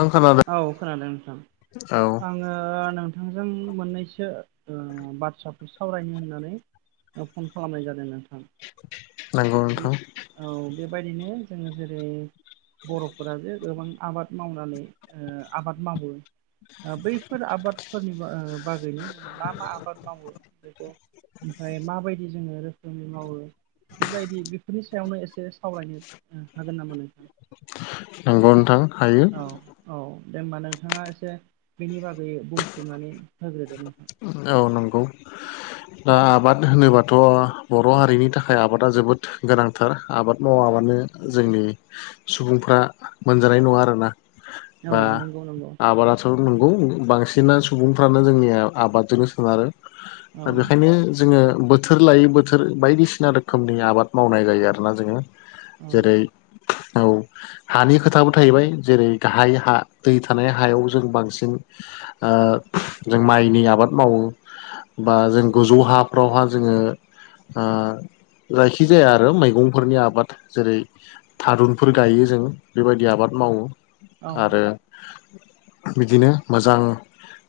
आं खोनादों औ खोनादों नोंथां औ आङो नोंथांजों मोननैसो ओ बाथ्राफोर सावरायनो होननानै ओ फन खालामनाय जादों नो नंगौ नोंथां बायदिनो जोङो जेरै बर'फोर जे गोबां आबाद मावनानै आ आबाद मावो। आ बैफोर आबादफोर आ बागैनो जोङो मा मा आबाद मावो बेखौ ओमफाय माबायदि जोङो जोंनि मावो बेबायदि बेफोरनि सायावनो एसे सावरायनो हागोन नामा नोंथां? नंगौ नोंथां हायो औ औ दे होमबा नोंथाङा एसे बेनि बागै बुंफुरनानै होग्रोदो। औ नंगौ दा आबाद होनोबाथ' बर' हारिनि थाखाय आबादा जोबोद गोनांथार आबाद मावाबा माने जोंनि सुबुंफ्रा मोनजानाय नङा आरोना औ बा नंगौ नंगौ आबादाथ' नंगौ बांसिना सुबुंफ्रानो जोंनिया आबादजोनो सोनारो औ दा बेखायनो जोङो बोथोर लायै बोथोर बायदिसिना रोखोमनि आबाद मावनाय जायो आरोना जोङो। औ जेरै औ हानि खोथाबो थाहैबाय जेरै गाहाय हा दै थानाय हायाव जों बांसिन आ जों माइनि आबाद मावो। बा जों गोजौ हाफ्रावहा जोङो आ जायखिजाया आरो मैगंफोरनि आबाद जेरै थारुनफोर गायो जों बेबायदि आबाद मावो औ आरो बिदिनो मोजां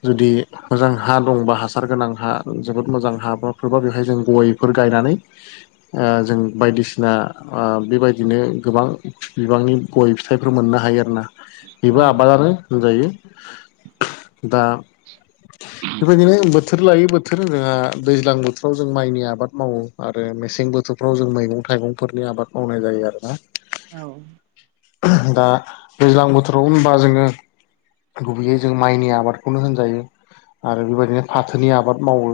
जुदि मोजां हा दंबा हासार गोनां हा जोबोद मोजां हाफोरबा बेहाय जों गयफोर गायनानै आ जों बायदिसिना आ बेबायदिनो गोबां बिबांनि गय फिथाइफोर मोन नो हायो आरोना औ बेबो आबादानो होनजायो दा बेबायदिनो बोथोर लायै बोथोर आ दैज्लां बोथोराव जों माइनि आबाद मावो आरो मेसें बोथोरफ्राव जों माइ गं थाइगंफोरनि आबाद मावनाय जायो आरोना औ दा दैज्लां बोथोराव होनबा जोङो गुबैयै जों माइनि आबादखौनो होनजायो। आरो बेबायदिनो फाथोनि आबाद मावो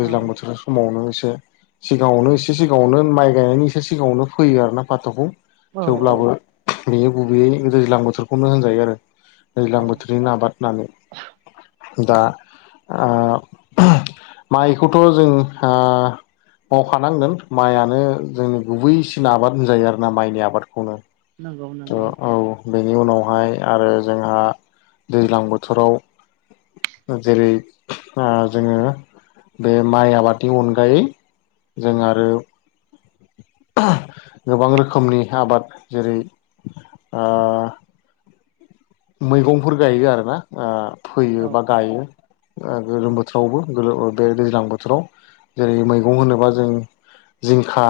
औ बोथोर समावनो एस [unintelligible] सिगाङावनो एसे सिगाङावनो माइ गायनायनि एसे सिगाङावनो फैयो आरोना फाथ'खौ औ थेवब्लाबो बेयो गुबैयै दैज्लां बोथोरखौनो होनजायो आरो। औ दैज्लां बोथोरनिनो आबाद होननानै दा आ [unintelligible] माइखौथ' जों आ मावखानांगोन माइयानो आरो जोंनि गुबैसिन आबाद होनजायो आरोना माइनि आबादखौनो। नंगौ अ नंगौ औ बेनि उनाव बाय आरो जोंहा दैज्लां बोथोराव जेरै ओ जोङो बे माइ आबादनि अनगायै जों आरो गोबां रोखोमनि आबाद जेरै ओ मैगंफोर गायो आर ना ओ औ फोयो बा गायो। गोलोम बोथोरावबो गोलोम बे दैज्लां बोथोराव जेरै मैगं होनोबा जों जिंखा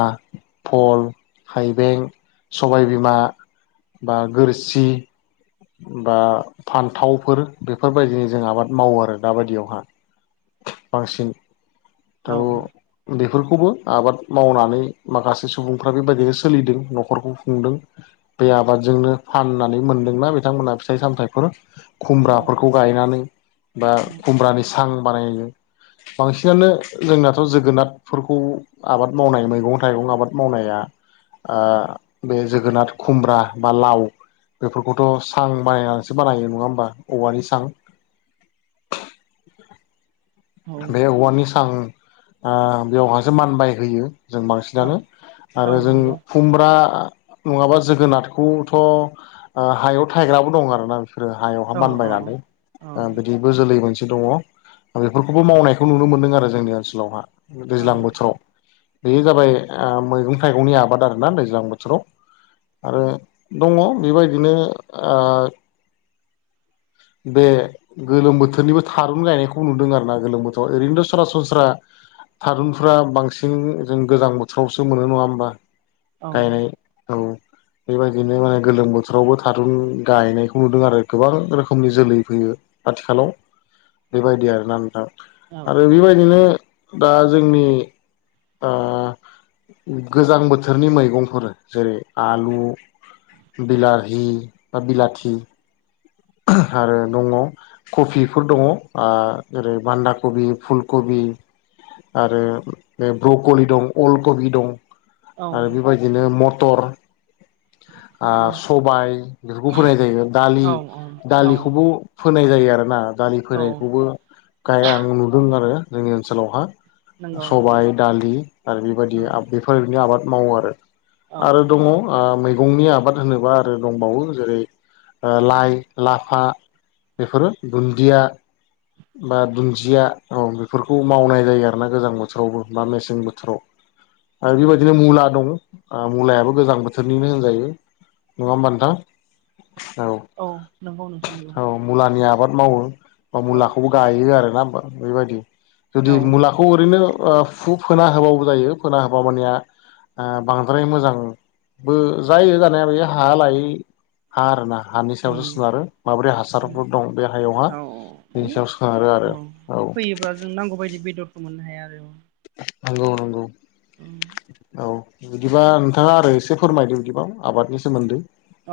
फल थाइबें सबायबिमा बा गोरसि बा फान्थावफोर बेफोरबायदिनि जों आबाद मावो आरो दाबायदियावहा बांसिन औ थ' बेफोरखौबो आबाद मावनानै माखासे सुबुंफ्रा बेबायदिनो सोलिदों न'खरखौ खुंदों बे आबाद जोंनो फाननानै मोनदोंना बिथांमोनहा फिथाइ सामथाइफोर खुमब्राफोरखौ गायनानै बा खुमब्रानि सां बानायो बांसिनानो जोंनाथ' जोगोनारफोरखौ आबाद मावनाय मैगं थाइगं आबाद मावनाया ओ बे जोगोनार खुमब्रा बा लाव बेफोरखौथ' सां बानायनानैसो बानायो नङा होमबा औवानि सां [unintelligible] औ बे औवानि सां ओ बेयावहासो मानबायहोयो जों बांसिनानो औ आरो जों नंगौ खुमब्रा नङाबा जोगोनाथखौथ' हायाव थायग्राबो दं आरोना हायावहा औ औ नंगौ औ मानबायनानै बिदिबो जोलै मोनसे दङ बे बेफोरखौबो मावनायखौ नुनो मोन्दों आरो जोंनि ओनसोलावहा दैज्लां बोथोराव बे जाबाय मैगं थाइगंनि आबाद आरोना दैज्लां बोथोराव आरो दङ बेबायदिनो ओ बे गोलोम बोथोरनिबो थारुन गायनायखौ नुदों आरोना गोलोम बोथोराव ओरैनोथ' सरासनस्रा थारुनफ्रा बांसिन जों गोजां बोथोरावसो मोनो नङा होमबा गायनाय औ बेबायदिनो माने गोलोम बोथोरावबो थारुन गायनायखौ नुदों आरो गोबां रोखोम समनि जोलै फैयो आथिखालाव बेबायदि आरोना नोंथां आरो बेबायदिनो दा जोंनि ओ गोजां बोथोरनि मैगंफोर जेरै आलु बिलाहि बा बिलाथि आरो दङ कबिफोर दङ ओ जेरै बान्दा कबि फुल कबि आरो ब्रकलि दं अल कबि दं आरो बेबायदिनो मटर ओ सबाय बेफोरखौ फोनाय जायो दालि दालिखौबो फोनाय जायो आरो ना दालि फोनायखौबो गायहां नुदों आरो जोंनि ओनसोलावहा नंगौ नंगौ सबाय दालि आरो बेबायदि औ बेफोरनो आबाद मावो आरो औ आरो दङ ओ मैगंनि आबाद होनोबा आरो दंबावो जेरै लाइ लाफा बेफोरो दुन्दिया बा दुन्दिया औ बेफोरखौ मावनाय जायो आरोना गोजां बोथोरावबो बा मेसें बोथोराव आरो बेबायदिनो मुला दं ओ मुलायाबो गोजां बोथोरनिनो होनजायो नङा होमब्ला नोंथां औ नोंगौ औ मुलानि आबाद मावो बा मुला नुयो आरोना बेबायदि जुदि औ मुलाखौ ओरैनो ओ फु फोना होबावो जायो फोना होबा मानेया बांद्राय मोजांबो जायो जानाया बे हा लायै हा आरोना हानि सायावसो उम सोनारो माबोरै हासारफोर दं बे हायावहा औ बेनि माने सायाव सोनारो औ आरो औ फैयोब्ला जों नांगौ बायदि बेदरफोर मोननो हाया आरो औ नंगौ नंगौ औ बिदिबा नोंथाङा आरो एसे फोरमायदो बिदिबा आबादनि सोमोन्दै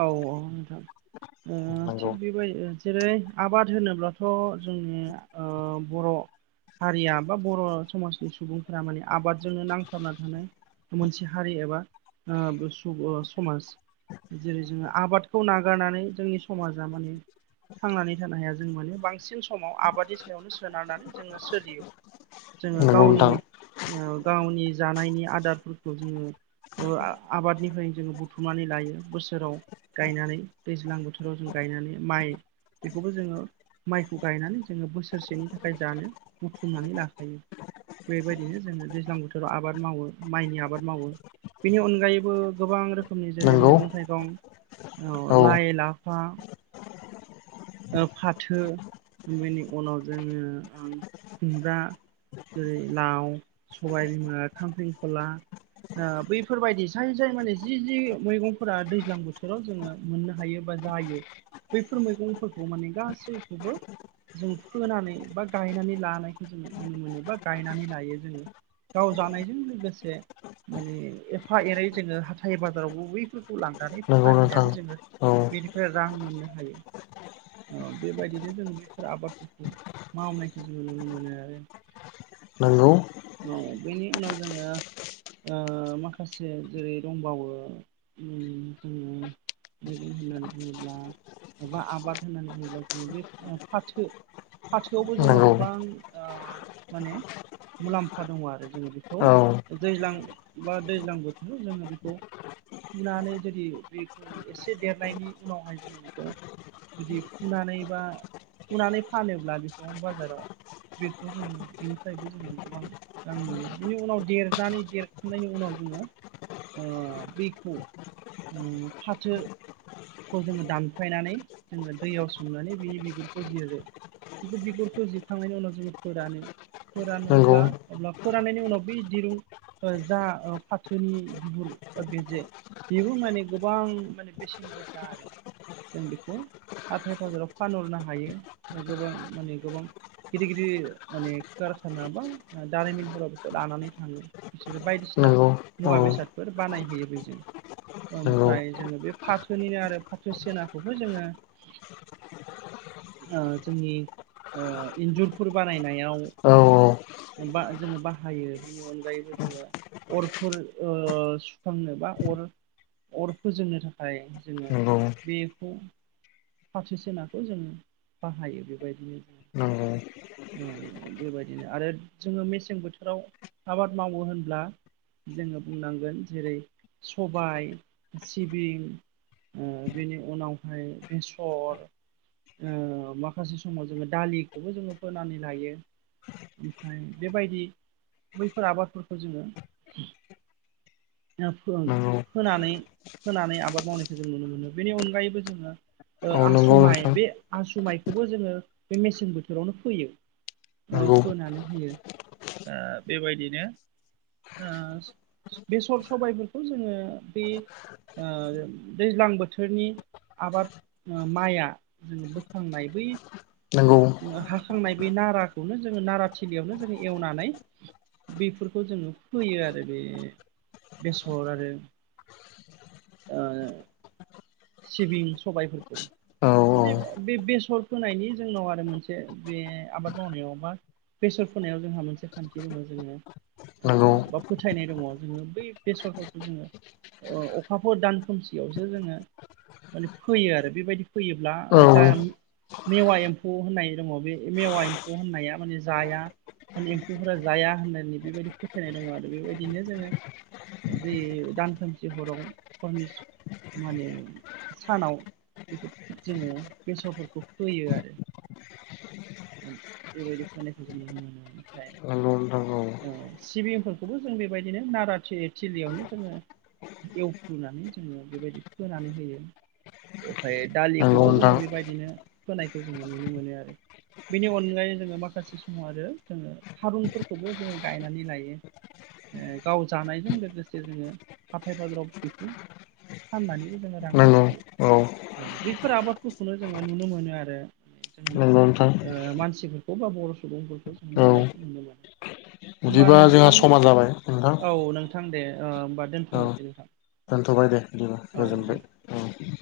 औ औ नोंथां नंगौ थिग बेबाय जेरै आबाद होनोब्लाथ' जोंनि ओ बर' हारिया बा बर' समाजनि सुबुंफोरा माने आबादजोंनो नांथाबना थानाय मोनसे हारि एबा सुब समाज जेरै जोङो आबादखौ नागारनानै जोंनि समाजा माने थांनानै थानो हाया जों माने बांसिन समाव आबादनि सायावनो सोनारनानै जोङो सोलियो जोङो नंगौ गावनि नोंथां गावनि जानायनि आदारफोरखौ जोङो आबादनिफ्राय जोङो बुथुमनानै लायो बोसोराव गायनानै दैज्लां बोथोराव जों गायनानै माइ बेखौबो जोङो माइखौ गायनानै जोङो बोसोरसेनि थाखाय जानो बुथुमनानै लाखायो बेबायदिनो जोङो दैज्लां बोथोराव आबाद मावो माइनि आबाद मावो बेनि अनगायैबो गोबां रो खोमनि जेरै नंगौ मैगं थाइगं औ लाइ लाफा फाथो बेनि उनाव जोङो खुमब्रा जेरै लाव सबाय बिमा खांख्रिखला बैफोरबायदि जाय जाय माने जि जि मैगंफोरा दैज्लां बोथोराव जोङो मोननो हायो बा जायो बैफोर मैगंफोरखौ माने गासैखौबो जों फोनानै बा गायनानै लानायखौ जोङो नुनो मोनो बा गायनानै लायो जोङो गाव जानायजों लोगोसे माने एफा एनै जोङो हाथाइ बाजारावबो बैफोरखौ लांनानै नंगौ नोंथां फारिहैनानै जोङो औ बेनिफ्राय रां मोननो हायो बेबायदिनो जों बैफोर आबादफोरखौ मावनायखौ जोङो नुनो मोनो आरो नोंगौ औ बेनि उनाव जोङो ओ माखासे जेरै दंबावो ओ मैगं होननानै बुङोब्ला एबा आबाद होननानै बुङोब्ला जोङो बे फाथो फाथोआवबो जोंहा नंगौ गोबां माने मुलाम्फा दङ आरो जोङो बेखौ औ दैज्लां बा दैज्लां बोथोराव जोङो बेखौ फुनानै जुदि बेखौ एसे देरनायनि उनावहाय जोङो बेखौ जुदि फुनानै बा फुनानै फानोब्ला बेखौ बाजाराव बेखौ जोङो बेनिफ्रायबो जोङो गोबां रां मोनो बेनि उनाव देरनानै देरखांनायनि उनाव जोङो ओ दैखौ फाथो खौ जोङो दानफायनानै जोङो दैयाव संनानै बिनि बिगुरखौ जिरो बेखौ बिगुरखौ जिरखांनायनि उनाव जोङो फोरानो नंगौ फोरानोब्ला अब्ला फानायनि उनाव बेै दिरुं जा फाथोनि बिहुर बे जे बेबो माने गोबां माने बेसेन गोसा आरो जों बेखौ हाथाय बाजाराव फानहरनो हायो गोबां माने गोबां गिदिर गिदिर माने कारखाना बा दारिमिनफोराव बेखौ लानानै थाङो बिसोरो बायदिसिना नंगौ औ मुवा बेसादफोर बानायहोयो बे जों नंगौ ओमफ्राय जोङो बे फाथो निनो आरो फाथो सिनाखौबो जोङो ओ जोंनि ओ इन्जुरफोर बानायनायाव औ बा जोङो बाहायो बिनि अनगायैबो जोङो अरफोर सुखांनो बा अर अर फोजोंनो थाखाय जोङो नंगौ बेखौ फथिसोनाखौ जोङो बाहायो बेबायदिनो नंगौ जों बेबायदिनो आरो जोङो मेसें बोथोराव आबाद मावो होनब्ला जोङो बुंनांगोन जेरै सबाय सिबिं ओ बेनि उनावहाय बेसर ओ माखासे समाव जोङो दालिखौबो जोङो फोनानै लायो ओमफ्राय बेबायदि बैफोर आबादफोरखौ जोङो नंगौ फोनानै फोनानै आबाद मावनायखौ जों नुनो मोनो बेनि अनगायैबो जोङो औ नंगौ आसु माइ नोंथां बे आसु माइखौबो जोङो बे मेसें बोथोरावनो फोयो ओ नंगौ फोनानै होयो दा बेबायदिनो ओ बेसर सबायफोरखौ जोङो बे ओ दैज्लां बोथोरनि आबाद माइआ जोङो बोखांनाय बै नंगौ हाखांनाय बे नाराखौनो जोङो नारा थिलियावनो जोङो एवनानै बेफोरखौ जोङो फोयो आरो बे बेसर आरो ओ सिबिं सबायफो औ औ माने बे बेसर फोनायनि जोंनाव आरो मोनसे बे आबाद मावनायाव बा बेसर फोनायाव जोंहा मोनसे खान्थि दङ जोङो नंगौ ओ बा फोथायनाय दङ जोङो बै बेसरफोरखौ जोङो ओ अखाफोर दान खोमसियावसो जोङो माने फोयो आरो बेबायदि फोयोब्ला औ जाहम मेवा एम्फौ होननाय दङ बे मेवा एम्फौ होननाया माने जाया माने एम्फौफोरा जाया होननानै बेबायदि फोथायनाय दङ आरो बेबायदिनो जोङो बे दानखोमसि हराव हरनिस माने सानाव बेखौ जोङो बेसरफोरखौ फोयो आरो बेबायदि फोनायखौ जों नुनो मोनो ओमफ्राय नंगौ नोंथां सिबिंफोरखौबो जों बेबायदिनो नारा थिलियावनो जोङो एवफुनानै जोङो बेबायदि फोनानै होयो ओमफाय औ नंगौ दालिखौबो नोंथां जोङो बेबायदिनो फोनायखौ जोङो नुनो मोनो आरो बेनि अनगायै जोङो माखासे समाव आरो जोङो थारुनफोरखौबो जोङो गायनानै लायो। ओ गाव जानायजों लोगोसे जोङो हाथाय बाजाराव बेखौ फाननानै जोङो रां नंगौ आरजियो। औ औ बेफोर आबादफोरखौनो जोङो नुनो मोनो आरो जोंनि नंगौ नोंथां ओ मानसिफोरखौ बा बर' सुबुंफोरखौ जों औ मावनायखौ नुनो मोनो होमबा बिदिबा जोंहा नोंथां समा जाबाय नोंथां औ नोंथां दे ओ होमबा औ दोनथ'नोसै नोंथां दोनथ'बाय दे बिदिबा औ दे गोजोनबाय औ।